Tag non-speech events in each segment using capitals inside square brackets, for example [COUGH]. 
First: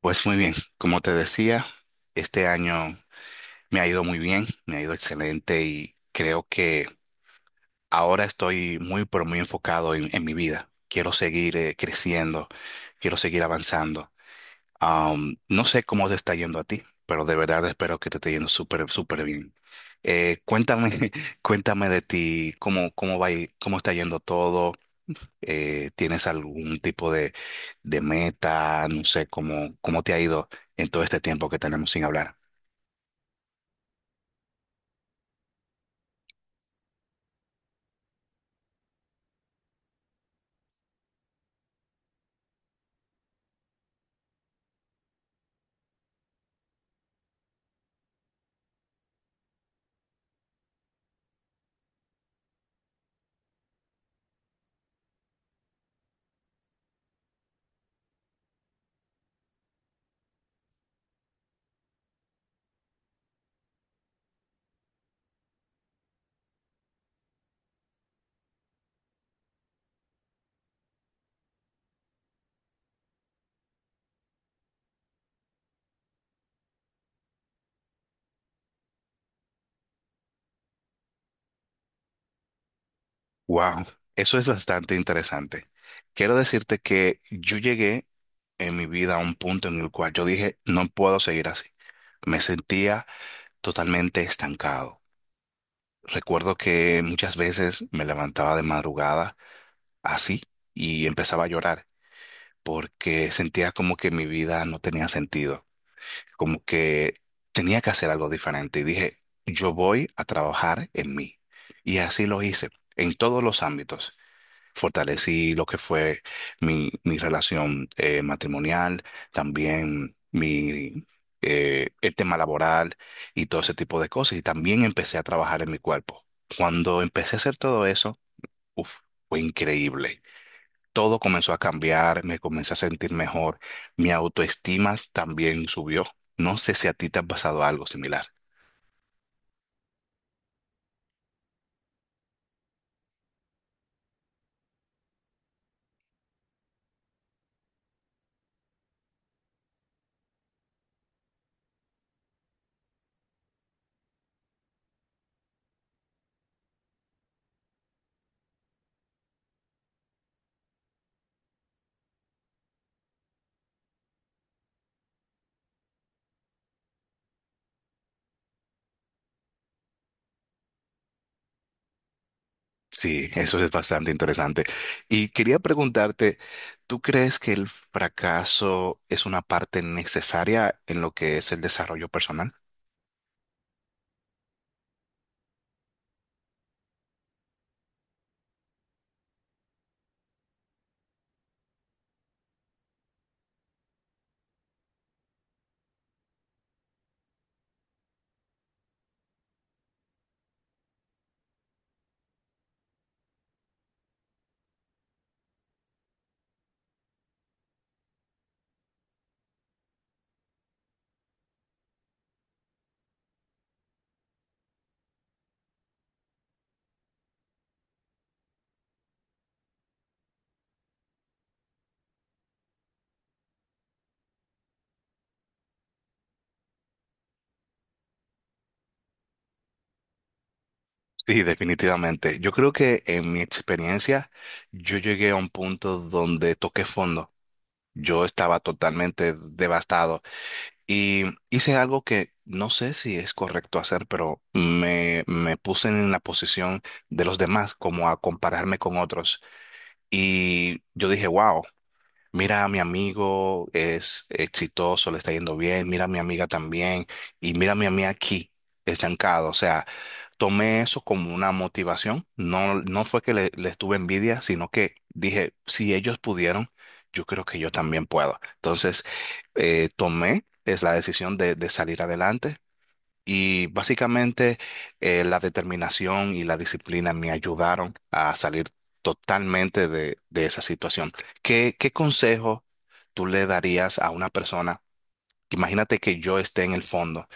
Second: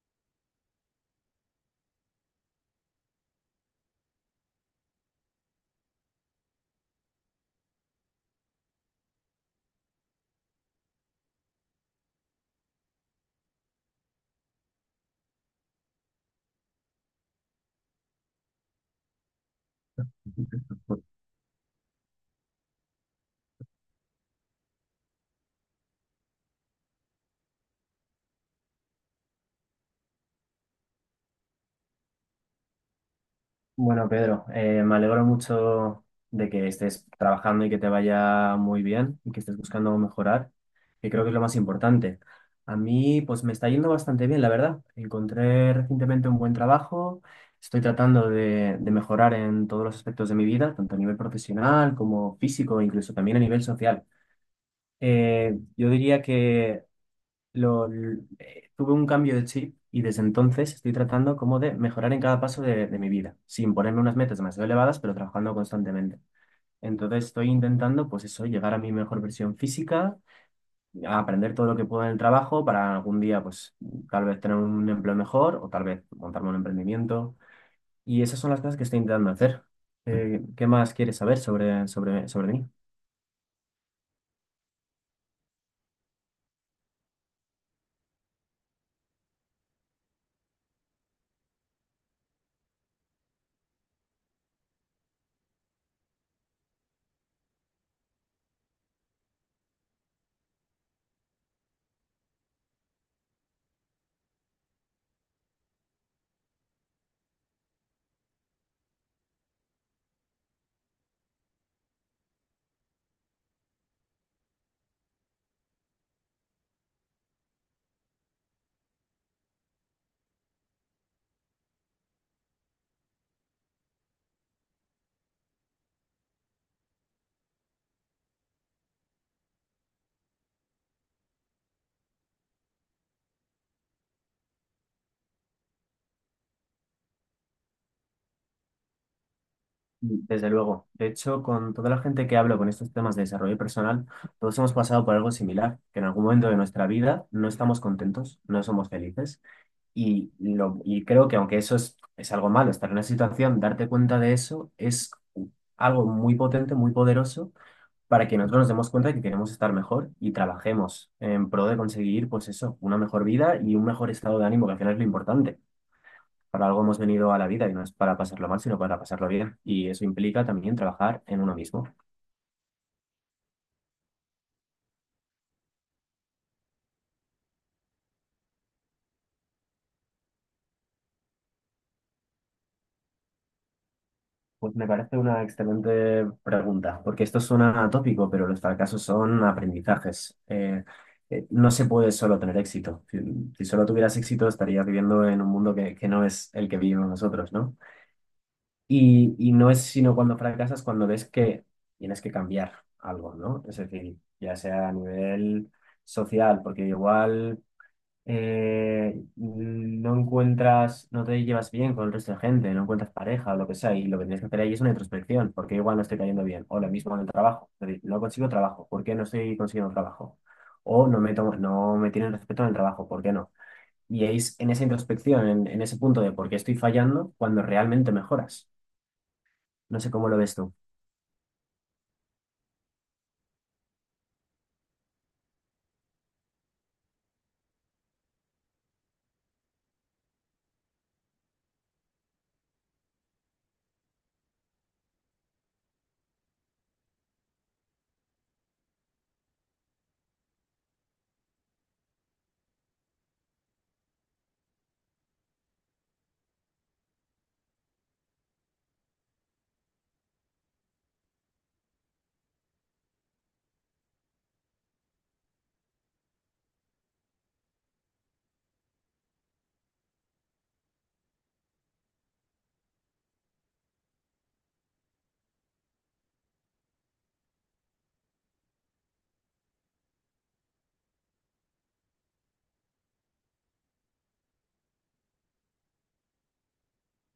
Pues muy bien, como te decía, este año me ha ido muy bien, me ha ido excelente y creo que ahora estoy muy, pero muy enfocado en mi vida. Quiero seguir creciendo, quiero seguir avanzando. No sé cómo te está yendo a ti, pero de verdad espero que te esté yendo súper, súper bien. Cuéntame, [LAUGHS] cuéntame de ti, cómo, cómo va, cómo está yendo todo, ¿tienes algún tipo de meta? No sé, ¿cómo, cómo te ha ido en todo este tiempo que tenemos sin hablar? Bueno, Pedro, me alegro mucho de que estés trabajando y que te vaya muy bien y que estés buscando mejorar, que creo que es lo más importante. A mí, pues me está yendo bastante bien, la verdad. Encontré recientemente un buen trabajo, estoy tratando de mejorar en todos los aspectos de mi vida, tanto a nivel profesional como físico, incluso también a nivel social. Yo diría que tuve un cambio de chip y desde entonces estoy tratando como de mejorar en cada paso de mi vida, sin ponerme unas metas demasiado elevadas, pero trabajando constantemente. Entonces estoy intentando, pues eso, llegar a mi mejor versión física, a aprender todo lo que puedo en el trabajo para algún día, pues tal vez tener un empleo mejor o tal vez montarme un emprendimiento. Y esas son las cosas que estoy intentando hacer. ¿Qué más quieres saber sobre, sobre mí? Wow, eso es bastante interesante. Quiero decirte que yo llegué en mi vida a un punto en el cual yo dije, no puedo seguir así. Me sentía totalmente estancado. Recuerdo que muchas veces me levantaba de madrugada así y empezaba a llorar porque sentía como que mi vida no tenía sentido. Como que tenía que hacer algo diferente y dije, yo voy a trabajar en mí. Y así lo hice, en todos los ámbitos. Fortalecí lo que fue mi relación matrimonial, también mi, el tema laboral y todo ese tipo de cosas. Y también empecé a trabajar en mi cuerpo. Cuando empecé a hacer todo eso, uf, fue increíble, todo comenzó a cambiar, me comencé a sentir mejor, mi autoestima también subió. No sé si a ti te ha pasado algo similar. Mm, desde luego. De hecho, con toda la gente que hablo con estos temas de desarrollo personal, todos hemos pasado por algo similar, que en algún momento de nuestra vida no estamos contentos, no somos felices. Y creo que aunque eso es algo malo, estar en una situación, darte cuenta de eso es algo muy potente, muy poderoso, para que nosotros nos demos cuenta de que queremos estar mejor y trabajemos en pro de conseguir, pues eso, una mejor vida y un mejor estado de ánimo, que al final es lo importante. Para algo hemos venido a la vida y no es para pasarlo mal, sino para pasarlo bien. Y eso implica también trabajar en uno mismo. Sí, eso es bastante interesante. Y quería preguntarte, ¿tú crees que el fracaso es una parte necesaria en lo que es el desarrollo personal? Pues me parece una excelente pregunta, porque esto suena atópico, pero los fracasos son aprendizajes. No se puede solo tener éxito. Si, si solo tuvieras éxito, estarías viviendo en un mundo que no es el que vivimos nosotros, ¿no? Y no es sino cuando fracasas, cuando ves que tienes que cambiar algo, ¿no? Es decir, ya sea a nivel social, porque igual no encuentras, no te llevas bien con el resto de gente, no encuentras pareja o lo que sea, y lo que tienes que hacer ahí es una introspección, porque igual no estoy cayendo bien, o lo mismo en el trabajo, es decir, no consigo trabajo, ¿por qué no estoy consiguiendo trabajo? O no me tomo- No me tienen respeto en el trabajo, ¿por qué no? Y es en esa introspección, en ese punto de por qué estoy fallando, cuando realmente mejoras. No sé cómo lo ves tú. Sí, definitivamente. Yo creo que en mi experiencia yo llegué a un punto donde toqué fondo. Yo estaba totalmente devastado y hice algo que no sé si es correcto hacer, pero me puse en la posición de los demás, como a compararme con otros. Y yo dije, wow, mira a mi amigo, es exitoso, le está yendo bien, mira a mi amiga también, y mira a mí aquí, estancado. O sea, tomé eso como una motivación. No, no fue que les tuve envidia, sino que dije, si ellos pudieron, yo creo que yo también puedo. Entonces, tomé es la decisión de salir adelante y básicamente la determinación y la disciplina me ayudaron a salir totalmente de esa situación. ¿Qué, qué consejo tú le darías a una persona? Imagínate que yo esté en el fondo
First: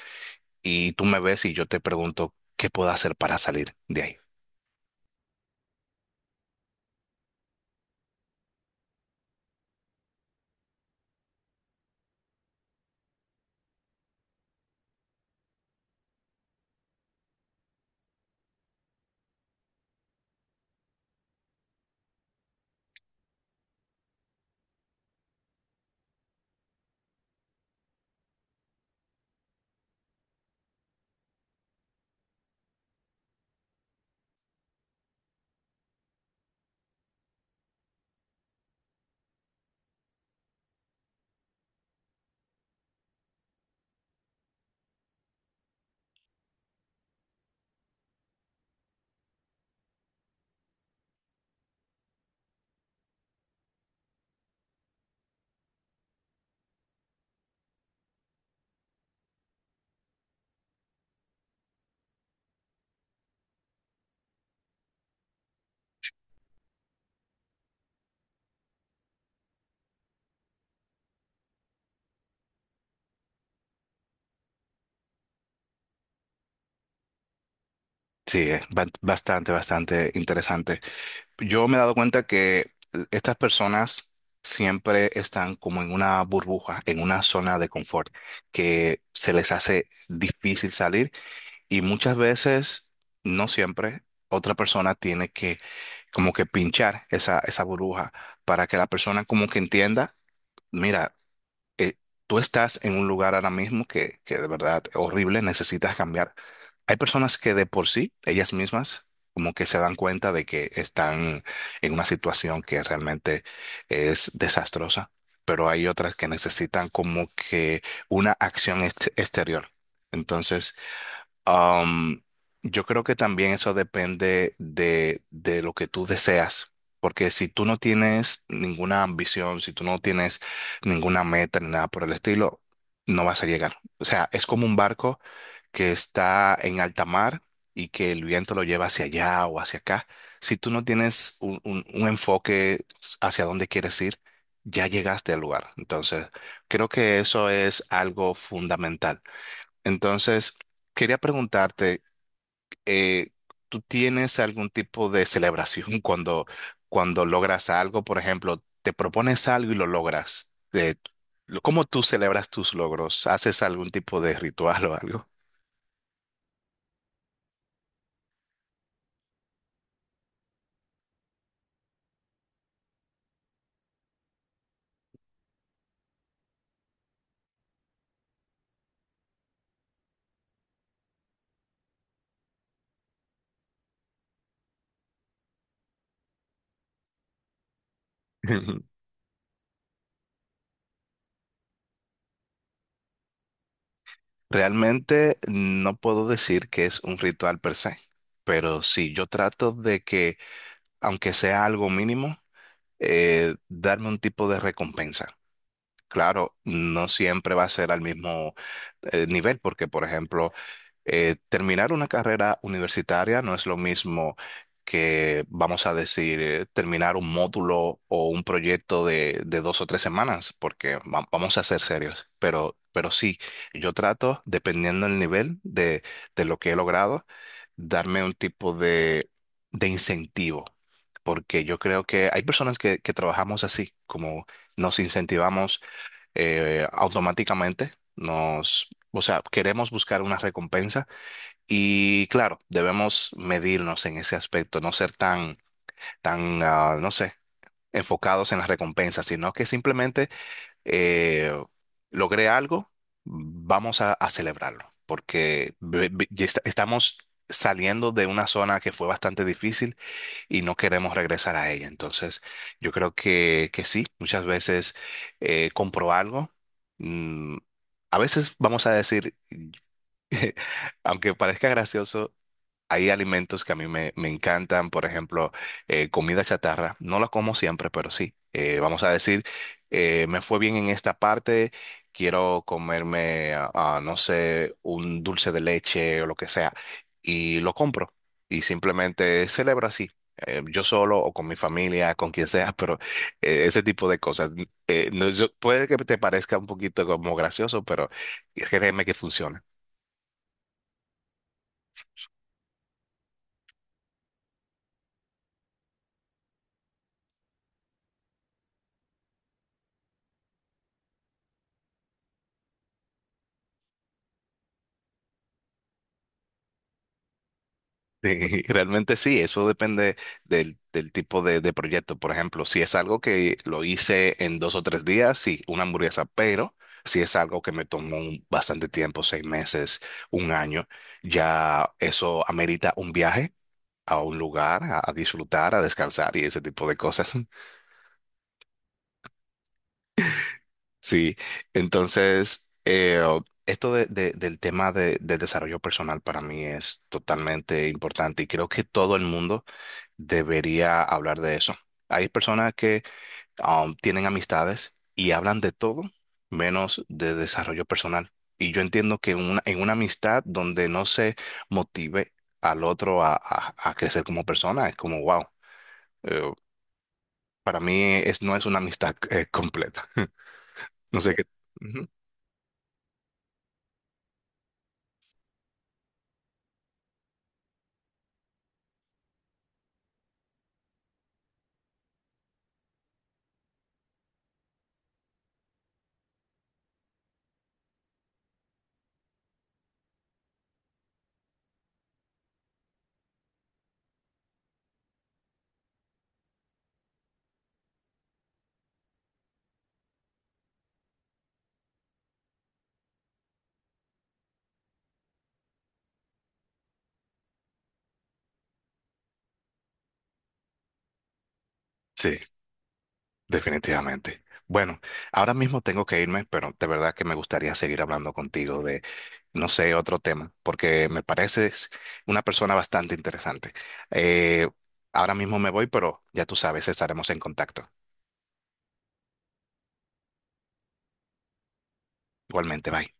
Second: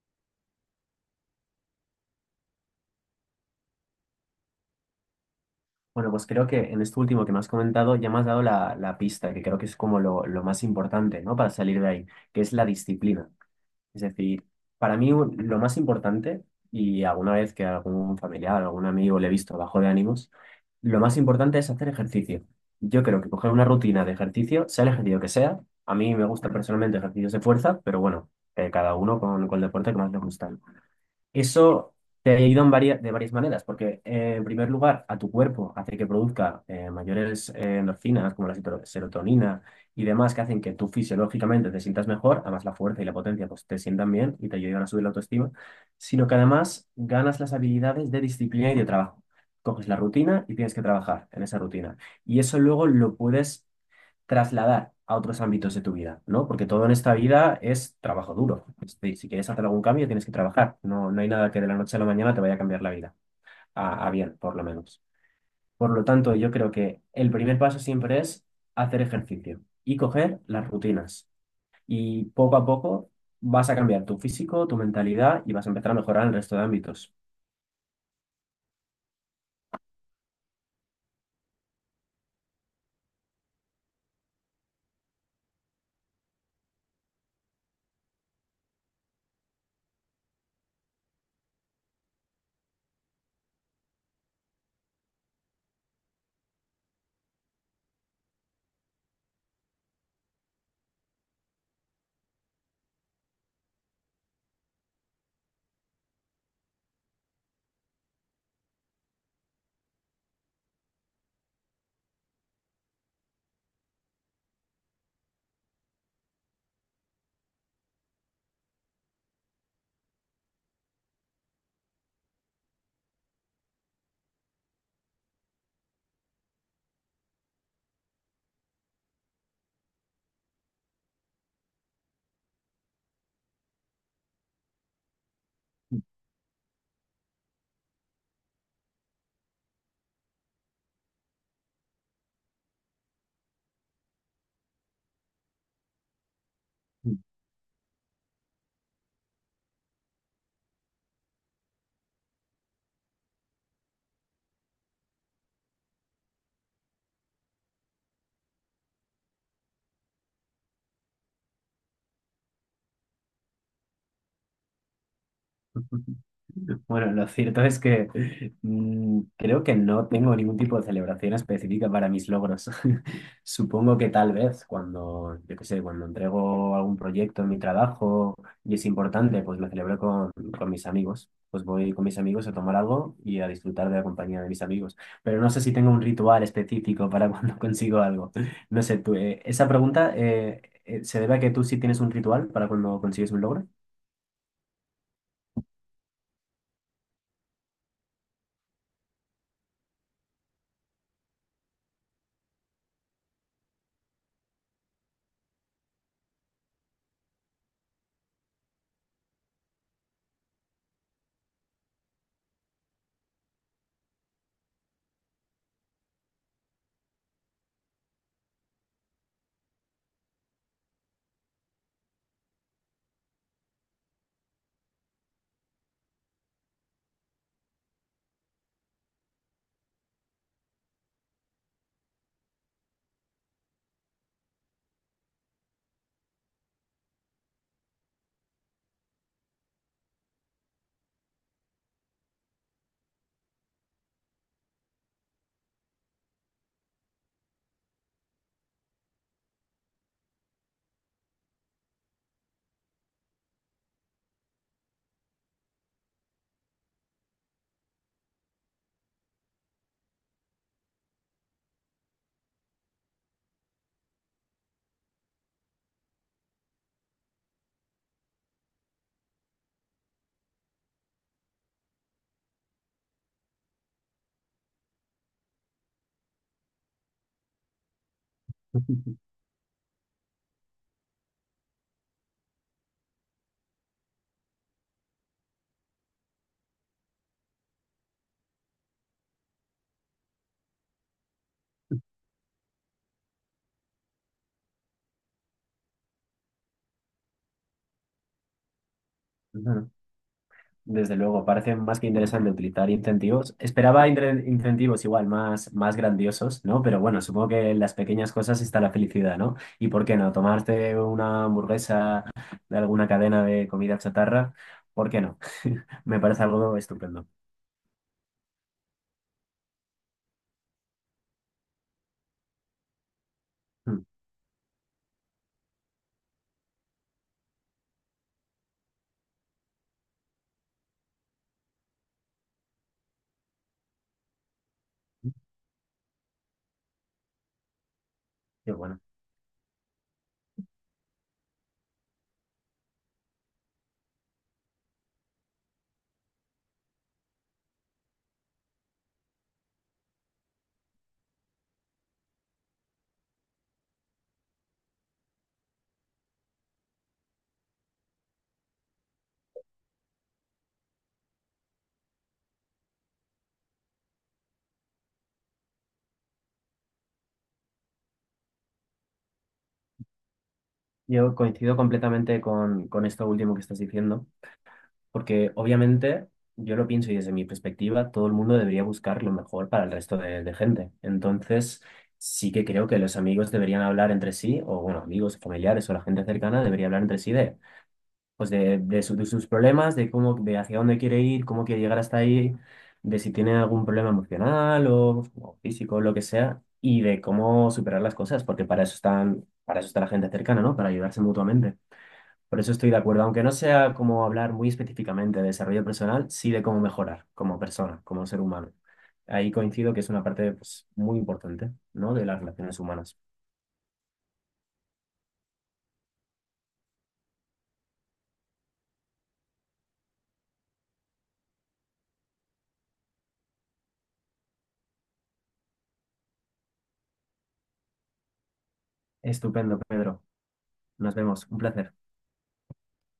y tú me ves y yo te pregunto, ¿qué puedo hacer para salir de ahí? Bueno, pues creo que en esto último que me has comentado ya me has dado la pista, que creo que es como lo más importante, ¿no? Para salir de ahí, que es la disciplina. Es decir, lo más importante, y alguna vez que algún familiar, algún amigo le he visto bajo de ánimos, lo más importante es hacer ejercicio. Yo creo que coger una rutina de ejercicio, sea el ejercicio que sea, a mí me gusta personalmente ejercicios de fuerza, pero bueno, cada uno con el deporte que más le gusta. Eso te ayuda en de varias maneras, porque en primer lugar, a tu cuerpo hace que produzca mayores endorfinas, como la serotonina y demás, que hacen que tú fisiológicamente te sientas mejor, además la fuerza y la potencia pues, te sientan bien y te ayudan a subir la autoestima, sino que además ganas las habilidades de disciplina y de trabajo. Coges la rutina y tienes que trabajar en esa rutina. Y eso luego lo puedes trasladar a otros ámbitos de tu vida, ¿no? Porque todo en esta vida es trabajo duro. Este, si quieres hacer algún cambio, tienes que trabajar. No, no hay nada que de la noche a la mañana te vaya a cambiar la vida. A bien, por lo menos. Por lo tanto, yo creo que el primer paso siempre es hacer ejercicio y coger las rutinas. Y poco a poco vas a cambiar tu físico, tu mentalidad y vas a empezar a mejorar en el resto de ámbitos. Sí, es bastante, bastante interesante. Yo me he dado cuenta que estas personas siempre están como en una burbuja, en una zona de confort, que se les hace difícil salir y muchas veces, no siempre, otra persona tiene que como que pinchar esa, esa burbuja para que la persona como que entienda, mira, eh, tú estás en un lugar ahora mismo que de verdad horrible, necesitas cambiar. Hay personas que de por sí, ellas mismas, como que se dan cuenta de que están en una situación que realmente es desastrosa, pero hay otras que necesitan como que una acción exterior. Entonces, Am, yo creo que también eso depende de lo que tú deseas, porque si tú no tienes ninguna ambición, si tú no tienes ninguna meta ni nada por el estilo, no vas a llegar. O sea, es como un barco que está en alta mar y que el viento lo lleva hacia allá o hacia acá. Si tú no tienes un enfoque hacia dónde quieres ir, ya llegaste al lugar. Entonces, creo que eso es algo fundamental. Entonces, quería preguntarte, eh, ¿tú tienes algún tipo de celebración cuando, cuando logras algo? Por ejemplo, te propones algo y lo logras. ¿Cómo tú celebras tus logros? ¿Haces algún tipo de ritual o algo? [LAUGHS] Bueno, lo cierto es que mm, creo que no tengo ningún tipo de celebración específica para mis logros. [LAUGHS] Supongo que tal vez cuando, yo qué sé, cuando entrego algún proyecto en mi trabajo y es importante, pues lo celebro con mis amigos. Pues voy con mis amigos a tomar algo y a disfrutar de la compañía de mis amigos. Pero no sé si tengo un ritual específico para [LAUGHS] cuando consigo algo. No sé, [LAUGHS] tú, esa pregunta se debe a que tú sí tienes un ritual para cuando consigues un logro. Realmente no puedo decir que es un ritual per se, pero sí, yo trato de que, aunque sea algo mínimo, darme un tipo de recompensa. Claro, no siempre va a ser al mismo nivel, porque, por ejemplo, terminar una carrera universitaria no es lo mismo que, vamos a decir, terminar un módulo o un proyecto de dos o tres semanas, porque vamos a ser serios. Pero sí, yo trato, dependiendo del nivel de lo que he logrado, darme un tipo de incentivo, porque yo creo que hay personas que trabajamos así, como nos incentivamos automáticamente nos, o sea, queremos buscar una recompensa y claro, debemos medirnos en ese aspecto, no ser tan, tan, no sé, enfocados en la recompensa, sino que simplemente eh, logré algo, vamos a celebrarlo, porque ya estamos saliendo de una zona que fue bastante difícil y no queremos regresar a ella. Entonces, yo creo que sí, muchas veces compro algo. mm, a veces vamos a decir, [LAUGHS] aunque parezca gracioso, hay alimentos que a mí me encantan, por ejemplo, comida chatarra. No la como siempre, pero sí. Vamos a [LAUGHS] decir, me fue bien en esta parte, quiero comerme, no sé, un dulce de leche o lo que sea, y lo compro. Y simplemente celebro así, yo solo o con mi familia, con quien sea, [LAUGHS] pero ese tipo de cosas. No, puede que te parezca un poquito como gracioso, pero créeme que funciona. Desde luego, parece más que interesante utilizar incentivos. Esperaba incentivos igual más, más grandiosos, ¿no? Pero bueno, supongo que en las pequeñas cosas está la felicidad, ¿no? ¿Y por qué no? Tomarte una hamburguesa de alguna cadena de comida chatarra, ¿por qué no? [LAUGHS] Me parece algo estupendo. Sí, [LAUGHS] realmente sí, eso depende del, del tipo de proyecto. Por ejemplo, si es algo que lo Mm, hice en dos o tres días, sí, una hamburguesa, pero si es algo que me tomó bastante tiempo, seis meses, un año, ya eso amerita un viaje a un lugar, a disfrutar, a descansar y ese tipo de cosas. [LAUGHS] qué bueno. Sí, entonces, esto del tema de, del desarrollo personal para mí es totalmente importante y creo que todo el mundo debería hablar de eso. Hay personas que tienen amistades y hablan de todo menos de desarrollo personal. Y yo entiendo que en una amistad donde no se motive al otro a, a crecer como persona, es como, wow, eh, para mí es, no es una amistad completa. [LAUGHS] No sé Yo qué. coincido Ujú. completamente con esto último que estás diciendo. Porque obviamente yo lo pienso y desde mi perspectiva todo el mundo debería buscar lo mejor para el resto de gente. Entonces sí que creo que los amigos deberían hablar entre sí, o bueno, amigos, familiares o la gente cercana debería hablar entre sí de, pues de, de sus problemas, de cómo, de hacia dónde quiere ir, cómo quiere llegar hasta ahí, de si tiene algún problema emocional o físico, lo que sea, y de cómo superar las cosas, porque para eso están, para eso está la gente cercana, ¿no? Para ayudarse mutuamente. Por eso estoy de acuerdo, aunque no sea como hablar muy específicamente de desarrollo personal, sí de cómo mejorar como persona, como ser humano. Ahí coincido que es una parte pues, muy importante, ¿no? De Sí. las relaciones humanas. Definitivamente. Bueno, ahora mismo tengo que irme, pero de verdad que me gustaría seguir hablando contigo de, no sé, otro tema, porque me pareces una persona bastante interesante. Eh, ahora mismo me voy, pero ya tú sabes, estaremos en contacto. Estupendo, Pedro. Nos vemos. Un placer. Igualmente, bye.